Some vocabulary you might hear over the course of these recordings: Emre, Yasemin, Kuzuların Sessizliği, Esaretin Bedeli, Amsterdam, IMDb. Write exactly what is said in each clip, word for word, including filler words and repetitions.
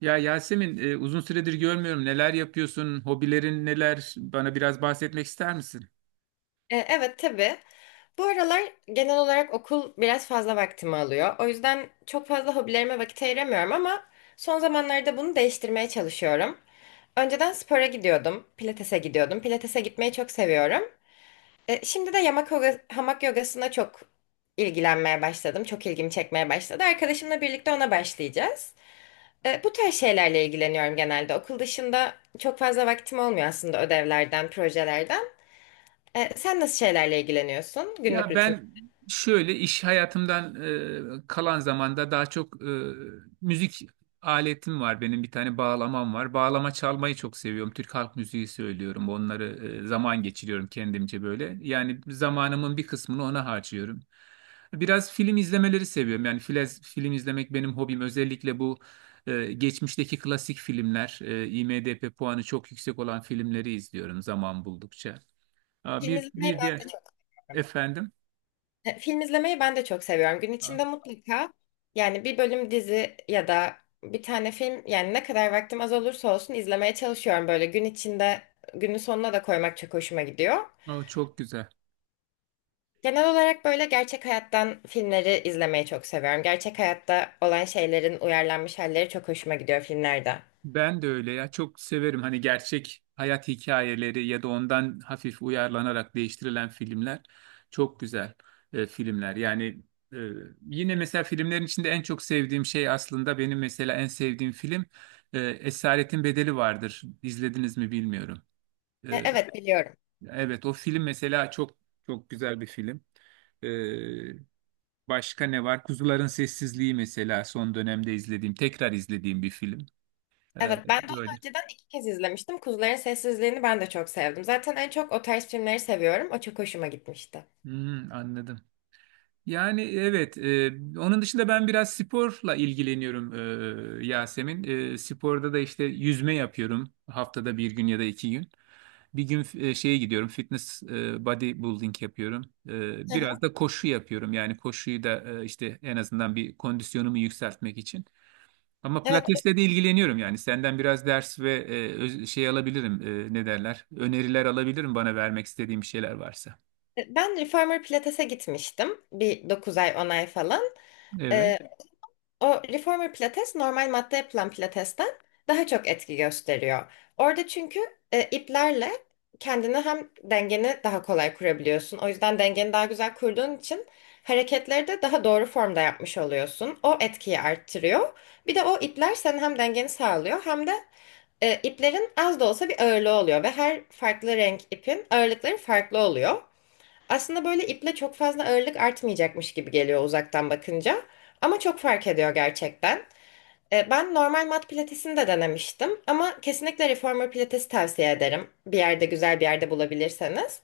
Ya Yasemin, e, uzun süredir görmüyorum. Neler yapıyorsun? Hobilerin neler? Bana biraz bahsetmek ister misin? E, Evet, tabii. Bu aralar genel olarak okul biraz fazla vaktimi alıyor. O yüzden çok fazla hobilerime vakit ayıramıyorum ama son zamanlarda bunu değiştirmeye çalışıyorum. Önceden spora gidiyordum, pilatese gidiyordum. Pilatese gitmeyi çok seviyorum. E, şimdi de yamak yoga, hamak yogasına çok ilgilenmeye başladım. Çok ilgimi çekmeye başladı. Arkadaşımla birlikte ona başlayacağız. E, bu tarz şeylerle ilgileniyorum genelde. Okul dışında çok fazla vaktim olmuyor aslında, ödevlerden, projelerden. E, sen nasıl şeylerle ilgileniyorsun, günlük Ya rutin? ben şöyle iş hayatımdan e, kalan zamanda daha çok e, müzik aletim var benim bir tane bağlamam var. Bağlama çalmayı çok seviyorum. Türk halk müziği söylüyorum. Onları e, zaman geçiriyorum kendimce böyle. Yani zamanımın bir kısmını ona harcıyorum. Biraz film izlemeleri seviyorum. Yani filez, film izlemek benim hobim. Özellikle bu e, geçmişteki klasik filmler, e, IMDb puanı çok yüksek olan filmleri izliyorum zaman buldukça. Aa, Film bir izlemeyi bir ben de diğer çok seviyorum. efendim. E, Film izlemeyi ben de çok seviyorum. Gün içinde mutlaka, yani bir bölüm dizi ya da bir tane film, yani ne kadar vaktim az olursa olsun izlemeye çalışıyorum, böyle gün içinde günün sonuna da koymak çok hoşuma gidiyor. O çok güzel. Genel olarak böyle gerçek hayattan filmleri izlemeyi çok seviyorum. Gerçek hayatta olan şeylerin uyarlanmış halleri çok hoşuma gidiyor filmlerde. Ben de öyle ya, çok severim hani gerçek hayat hikayeleri ya da ondan hafif uyarlanarak değiştirilen filmler çok güzel e, filmler. Yani e, yine mesela filmlerin içinde en çok sevdiğim şey aslında benim mesela en sevdiğim film e, Esaretin Bedeli vardır. İzlediniz mi bilmiyorum. E, E, Evet, biliyorum. evet, o film mesela çok çok güzel bir film. E, Başka ne var? Kuzuların Sessizliği mesela son dönemde izlediğim, tekrar izlediğim bir film. Ee, Evet, ben de onu böyle. önceden iki kez izlemiştim. Kuzuların Sessizliğini ben de çok sevdim. Zaten en çok o tarz filmleri seviyorum. O çok hoşuma gitmişti. Hmm, anladım. Yani evet, e, onun dışında ben biraz sporla ilgileniyorum e, Yasemin. E, sporda da işte yüzme yapıyorum haftada bir gün ya da iki gün. Bir gün e, şeye gidiyorum, fitness, e, bodybuilding yapıyorum. E, Hı hı. biraz da koşu yapıyorum. Yani koşuyu da e, işte en azından bir kondisyonumu yükseltmek için. Ama Evet, pilatesle de ilgileniyorum yani. Senden biraz ders ve e, öz- şey alabilirim, e, ne derler? Öneriler alabilirim bana vermek istediğim bir şeyler varsa. e, ben Reformer Pilates'e gitmiştim. Bir dokuz ay on ay falan. Evet. O reformer pilates normal matta yapılan pilatesten daha çok etki gösteriyor. Orada çünkü e, iplerle kendini, hem dengeni daha kolay kurabiliyorsun. O yüzden dengeni daha güzel kurduğun için hareketleri de daha doğru formda yapmış oluyorsun. O etkiyi arttırıyor. Bir de o ipler senin hem dengeni sağlıyor hem de e, iplerin az da olsa bir ağırlığı oluyor ve her farklı renk ipin ağırlıkları farklı oluyor. Aslında böyle iple çok fazla ağırlık artmayacakmış gibi geliyor uzaktan bakınca. Ama çok fark ediyor gerçekten. E, Ben normal mat pilatesini de denemiştim. Ama kesinlikle reformer pilatesi tavsiye ederim. Bir yerde, güzel bir yerde bulabilirseniz.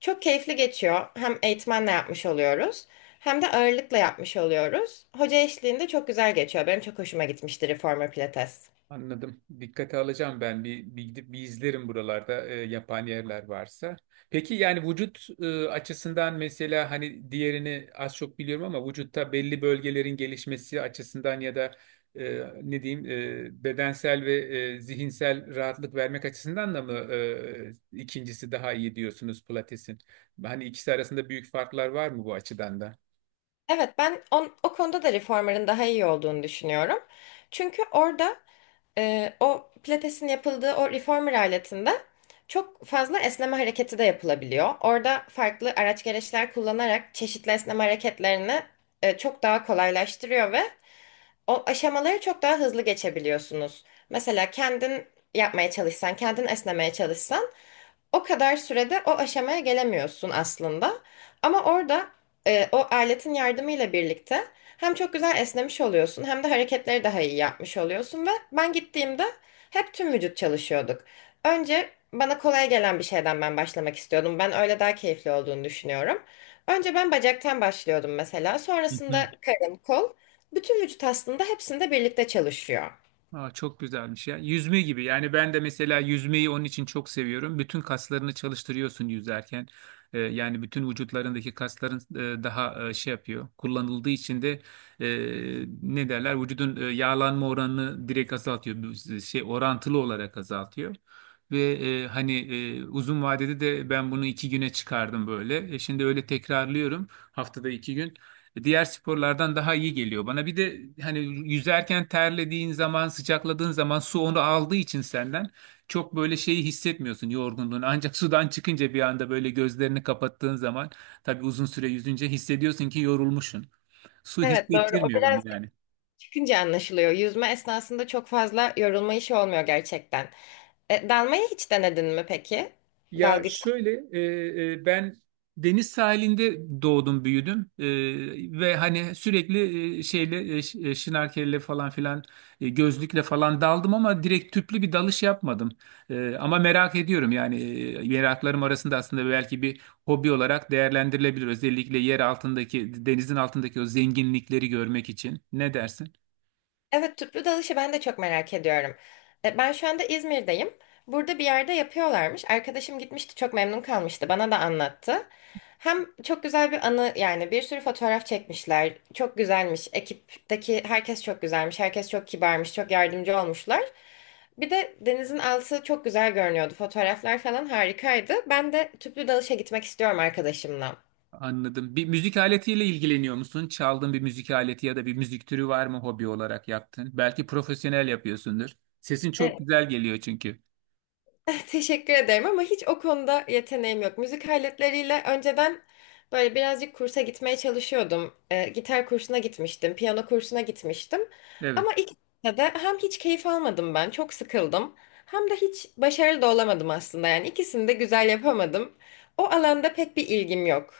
Çok keyifli geçiyor. Hem eğitmenle yapmış oluyoruz. Hem de ağırlıkla yapmış oluyoruz. Hoca eşliğinde çok güzel geçiyor. Benim çok hoşuma gitmişti reformer pilates. Anladım. Dikkate alacağım ben. Bir, bir gidip bir izlerim buralarda e, yapan yerler varsa. Peki yani vücut e, açısından mesela hani diğerini az çok biliyorum, ama vücutta belli bölgelerin gelişmesi açısından ya da e, ne diyeyim, e, bedensel ve e, zihinsel rahatlık vermek açısından da mı e, ikincisi daha iyi diyorsunuz Pilates'in? Hani ikisi arasında büyük farklar var mı bu açıdan da? Evet, ben on- o konuda da reformer'ın daha iyi olduğunu düşünüyorum. Çünkü orada, Ee, o pilatesin yapıldığı o reformer aletinde çok fazla esneme hareketi de yapılabiliyor. Orada farklı araç gereçler kullanarak çeşitli esneme hareketlerini e, çok daha kolaylaştırıyor ve o aşamaları çok daha hızlı geçebiliyorsunuz. Mesela kendin yapmaya çalışsan, kendin esnemeye çalışsan o kadar sürede o aşamaya gelemiyorsun aslında. Ama orada e, o aletin yardımıyla birlikte hem çok güzel esnemiş oluyorsun hem de hareketleri daha iyi yapmış oluyorsun ve ben gittiğimde hep tüm vücut çalışıyorduk. Önce bana kolay gelen bir şeyden ben başlamak istiyordum. Ben öyle daha keyifli olduğunu düşünüyorum. Önce ben bacaktan başlıyordum mesela. Sonrasında karın, kol. Bütün vücut aslında hepsinde birlikte çalışıyor. Aa, çok güzelmiş ya. Yüzme gibi. Yani ben de mesela yüzmeyi onun için çok seviyorum. Bütün kaslarını çalıştırıyorsun yüzerken. Ee, yani bütün vücutlarındaki kasların e, daha e, şey yapıyor. Kullanıldığı için de e, ne derler? Vücudun e, yağlanma oranını direkt azaltıyor. Bu e, şey orantılı olarak azaltıyor. Ve e, hani e, uzun vadede de ben bunu iki güne çıkardım böyle. E, şimdi öyle tekrarlıyorum haftada iki gün, diğer sporlardan daha iyi geliyor bana. Bir de hani yüzerken terlediğin zaman, sıcakladığın zaman su onu aldığı için senden çok böyle şeyi hissetmiyorsun, yorgunluğunu. Ancak sudan çıkınca bir anda böyle gözlerini kapattığın zaman, tabii uzun süre yüzünce hissediyorsun ki yorulmuşsun. Su Evet, doğru. O hissettirmiyor biraz onu yani. çıkınca anlaşılıyor. Yüzme esnasında çok fazla yorulma işi olmuyor gerçekten. E, dalmayı hiç denedin mi peki? Ya Dalgıç. şöyle e, e, ben deniz sahilinde doğdum büyüdüm. E, ve hani sürekli e, şeyle e, ş- e, şnorkelle falan filan, e, gözlükle falan daldım ama direkt tüplü bir dalış yapmadım. E, ama merak ediyorum yani, e, meraklarım arasında aslında belki bir hobi olarak değerlendirilebilir, özellikle yer altındaki, denizin altındaki o zenginlikleri görmek için. Ne dersin? Evet, tüplü dalışı ben de çok merak ediyorum. E, ben şu anda İzmir'deyim. Burada bir yerde yapıyorlarmış. Arkadaşım gitmişti, çok memnun kalmıştı. Bana da anlattı. Hem çok güzel bir anı, yani bir sürü fotoğraf çekmişler. Çok güzelmiş. Ekipteki herkes çok güzelmiş. Herkes çok kibarmış. Çok yardımcı olmuşlar. Bir de denizin altı çok güzel görünüyordu. Fotoğraflar falan harikaydı. Ben de tüplü dalışa gitmek istiyorum arkadaşımla. Anladım. Bir müzik aletiyle ilgileniyor musun? Çaldığın bir müzik aleti ya da bir müzik türü var mı, hobi olarak yaptın? Belki profesyonel yapıyorsundur. Sesin E, çok güzel geliyor çünkü. Teşekkür ederim ama hiç o konuda yeteneğim yok. Müzik aletleriyle önceden böyle birazcık kursa gitmeye çalışıyordum. E, gitar kursuna gitmiştim, piyano kursuna gitmiştim. Evet. Ama ikisinde de hem hiç keyif almadım ben, çok sıkıldım. Hem de hiç başarılı da olamadım aslında. Yani ikisini de güzel yapamadım. O alanda pek bir ilgim yok.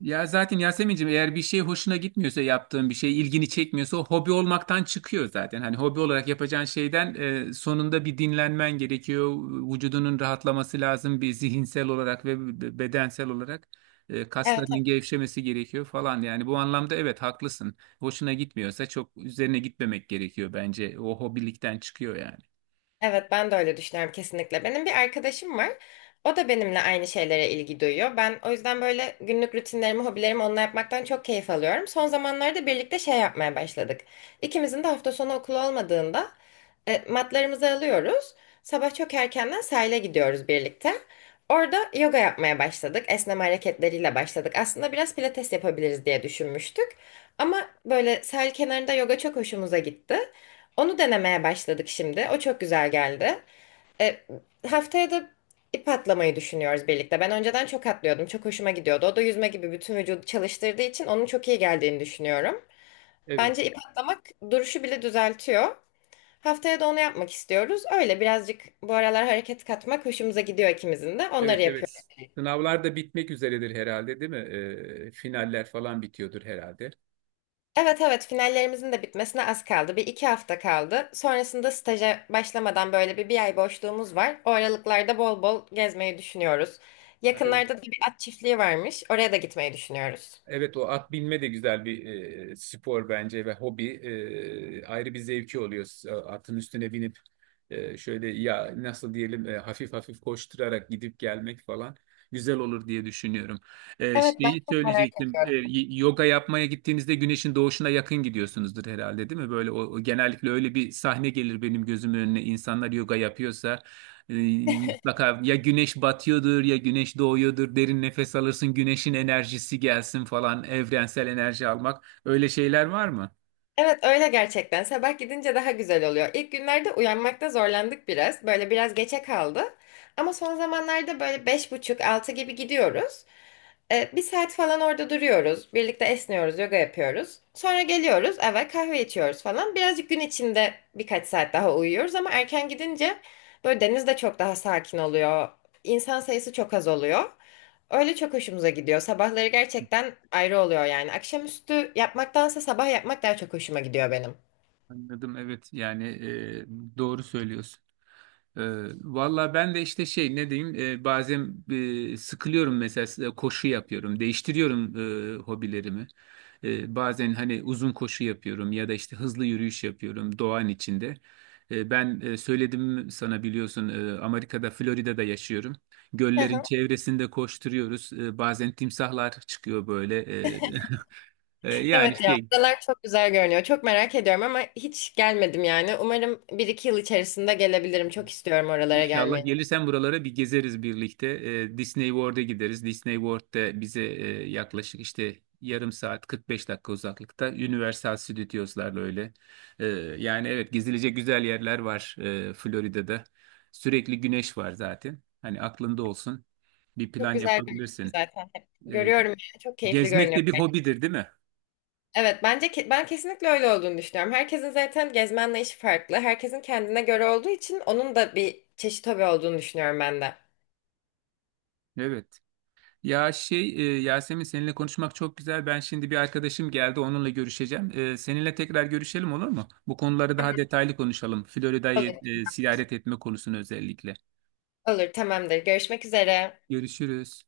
Ya zaten Yasemin'cim, eğer bir şey hoşuna gitmiyorsa, yaptığın bir şey ilgini çekmiyorsa, o hobi olmaktan çıkıyor zaten. Hani hobi olarak yapacağın şeyden e, sonunda bir dinlenmen gerekiyor. Vücudunun rahatlaması lazım, bir zihinsel olarak ve b- bedensel olarak e, Evet. kaslarının gevşemesi gerekiyor falan. Yani bu anlamda evet, haklısın. Hoşuna gitmiyorsa çok üzerine gitmemek gerekiyor bence. O hobilikten çıkıyor yani. Evet, ben de öyle düşünüyorum kesinlikle. Benim bir arkadaşım var. O da benimle aynı şeylere ilgi duyuyor. Ben o yüzden böyle günlük rutinlerimi, hobilerimi onunla yapmaktan çok keyif alıyorum. Son zamanlarda birlikte şey yapmaya başladık. İkimizin de hafta sonu okulu olmadığında e, matlarımızı alıyoruz. Sabah çok erkenden sahile gidiyoruz birlikte. Orada yoga yapmaya başladık. Esneme hareketleriyle başladık. Aslında biraz pilates yapabiliriz diye düşünmüştük. Ama böyle sahil kenarında yoga çok hoşumuza gitti. Onu denemeye başladık şimdi. O çok güzel geldi. E, Haftaya da ip atlamayı düşünüyoruz birlikte. Ben önceden çok atlıyordum. Çok hoşuma gidiyordu. O da yüzme gibi bütün vücudu çalıştırdığı için onun çok iyi geldiğini düşünüyorum. Evet, Bence ip atlamak duruşu bile düzeltiyor. Haftaya da onu yapmak istiyoruz. Öyle birazcık bu aralar hareket katmak hoşumuza gidiyor ikimizin de. Onları evet, yapıyoruz. evet. Sınavlar da bitmek üzeredir herhalde, değil mi? Ee, finaller falan bitiyordur herhalde. Evet, evet, finallerimizin de bitmesine az kaldı. Bir iki hafta kaldı. Sonrasında staja başlamadan böyle bir, bir ay boşluğumuz var. O aralıklarda bol bol gezmeyi düşünüyoruz. Evet. Yakınlarda da bir at çiftliği varmış. Oraya da gitmeyi düşünüyoruz. Evet, o at binme de güzel bir e, spor bence ve hobi. E, ayrı bir zevki oluyor, S- atın üstüne binip e, şöyle ya nasıl diyelim, e, hafif hafif koşturarak gidip gelmek falan, güzel olur diye düşünüyorum. E, Evet, ben şeyi çok merak söyleyecektim. E, ediyorum. y- yoga yapmaya gittiğinizde güneşin doğuşuna yakın gidiyorsunuzdur herhalde, değil mi? Böyle o, o genellikle öyle bir sahne gelir benim gözümün önüne, insanlar yoga yapıyorsa. ee, Mutlaka ya güneş batıyordur ya güneş doğuyordur. Derin nefes alırsın, güneşin enerjisi gelsin falan. Evrensel enerji almak. Öyle şeyler var mı? Evet, öyle gerçekten. Sabah gidince daha güzel oluyor. İlk günlerde uyanmakta zorlandık biraz. Böyle biraz geçe kaldı. Ama son zamanlarda böyle beş buçuk altı gibi gidiyoruz. E, bir saat falan orada duruyoruz. Birlikte esniyoruz, yoga yapıyoruz. Sonra geliyoruz eve, kahve içiyoruz falan. Birazcık gün içinde birkaç saat daha uyuyoruz ama erken gidince böyle deniz de çok daha sakin oluyor. İnsan sayısı çok az oluyor. Öyle çok hoşumuza gidiyor. Sabahları gerçekten ayrı oluyor yani. Akşamüstü yapmaktansa sabah yapmak daha çok hoşuma gidiyor benim. Anladım, evet, yani e, doğru söylüyorsun. Ee, Valla ben de işte şey, ne diyeyim, e, bazen e, sıkılıyorum mesela, e, koşu yapıyorum, değiştiriyorum e, hobilerimi. E, bazen hani uzun koşu yapıyorum ya da işte hızlı yürüyüş yapıyorum doğanın içinde. E, ben e, söyledim sana biliyorsun, e, Amerika'da, Florida'da yaşıyorum, Hı göllerin hı. çevresinde koşturuyoruz. E, bazen timsahlar çıkıyor böyle. E, E, yani Evet ya, şey adalar çok güzel görünüyor. Çok merak ediyorum ama hiç gelmedim yani. Umarım bir iki yıl içerisinde gelebilirim. Çok istiyorum oralara İnşallah gelmeyi. gelirsen buralara bir gezeriz birlikte. Ee, Disney World'a gideriz. Disney World'da bize e, yaklaşık işte yarım saat, kırk beş dakika uzaklıkta Universal Studios'larla öyle. Ee, yani evet, gezilecek güzel yerler var e, Florida'da. Sürekli güneş var zaten. Hani aklında olsun. Bir Çok plan güzel görünüyor yapabilirsin. zaten. Ee, Görüyorum yani. Çok keyifli gezmek görünüyor. de bir hobidir, değil mi? Evet, bence ke- ben kesinlikle öyle olduğunu düşünüyorum. Herkesin zaten gezme anlayışı farklı. Herkesin kendine göre olduğu için onun da bir çeşit hobi olduğunu düşünüyorum ben de. Evet. Ya şey e, Yasemin, seninle konuşmak çok güzel. Ben şimdi bir arkadaşım geldi, onunla görüşeceğim. E, seninle tekrar görüşelim, olur mu? Bu konuları daha detaylı konuşalım. Olur. Florida'yı e, ziyaret etme konusunu özellikle. Olur, tamamdır. Görüşmek üzere. Görüşürüz.